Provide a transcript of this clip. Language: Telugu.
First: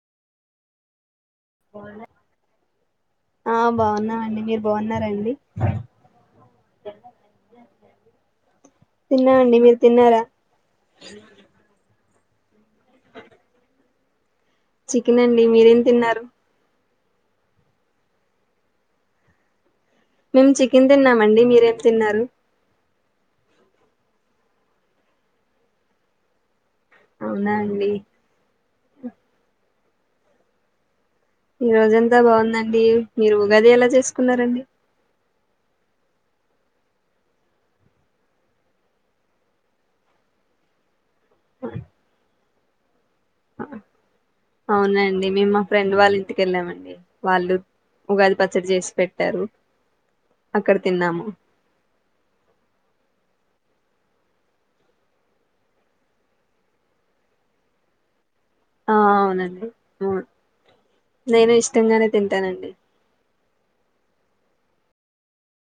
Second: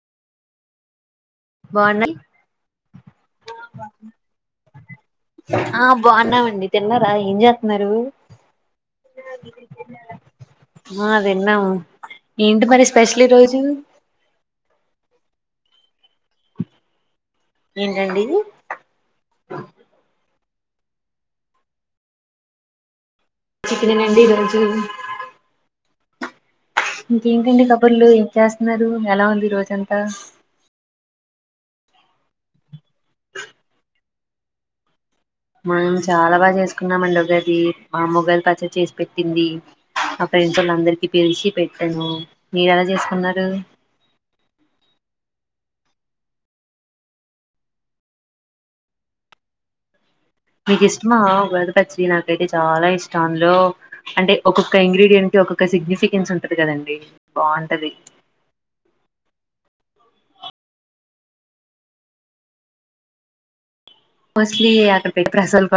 వనల్ ఆ బాగున్నామండి మీరు బాగున్నారండి ఆ బాగున్నామండి తిన్నారా ఏం చేస్తున్నారు తిన్నామండి మీరు తిన్నారా ఆ దిన్నము ఏంటి మరి స్పెషల్ ఈ రోజు చికెన్ అండి మీరేం తిన్నారు ఏంటండి ఈ మేము చికెన్ తిన్నామండి మీరేం తిన్నారు చికెనే అండి రోజు అవునా ఇంకేంటండి అండి కబుర్లు ఏం చేస్తున్నారు ఎలా ఉంది ఈ రోజంతా ఈ రోజ అంతా బాగుందండి. మీరు ఉగాది ఎలా చేసుకున్నారండి. మనం చాలా బాగా చేసుకున్నామండి ఉగాది మామ్మొగాయలు పచ్చడి చేసి పెట్టింది ఆ ఫెండ్స్ వాళ్ళ అందరికి పిలిచి పెట్టను మీరు ఎలా చేస్త అవునండి మ ఫ్రెండ్ వాళ్ళ ఇంటికెళ్ళామండి వాళ్ళు ఉగాది పచ్చడి చేసి పెట్టారు. అక్కడ మీకు ఇష్టమా తిన్నాము ఉగాది పచ్చిడి నాకైతే చాలా ఇష్టం అందులో అంటే ఒక్కొక్క ఇంగ్రీడియంట్ కి ఒక్కొక్క సిగ్నిఫికెన్స్ ఉంటది కదండి బాగుంటది. ఆ అవునండి అవును నేను ఇష్టంగానే తింటానండి. ఫస్ట్లీ ఆ యాకరకాయ ప్రాస్వల్ప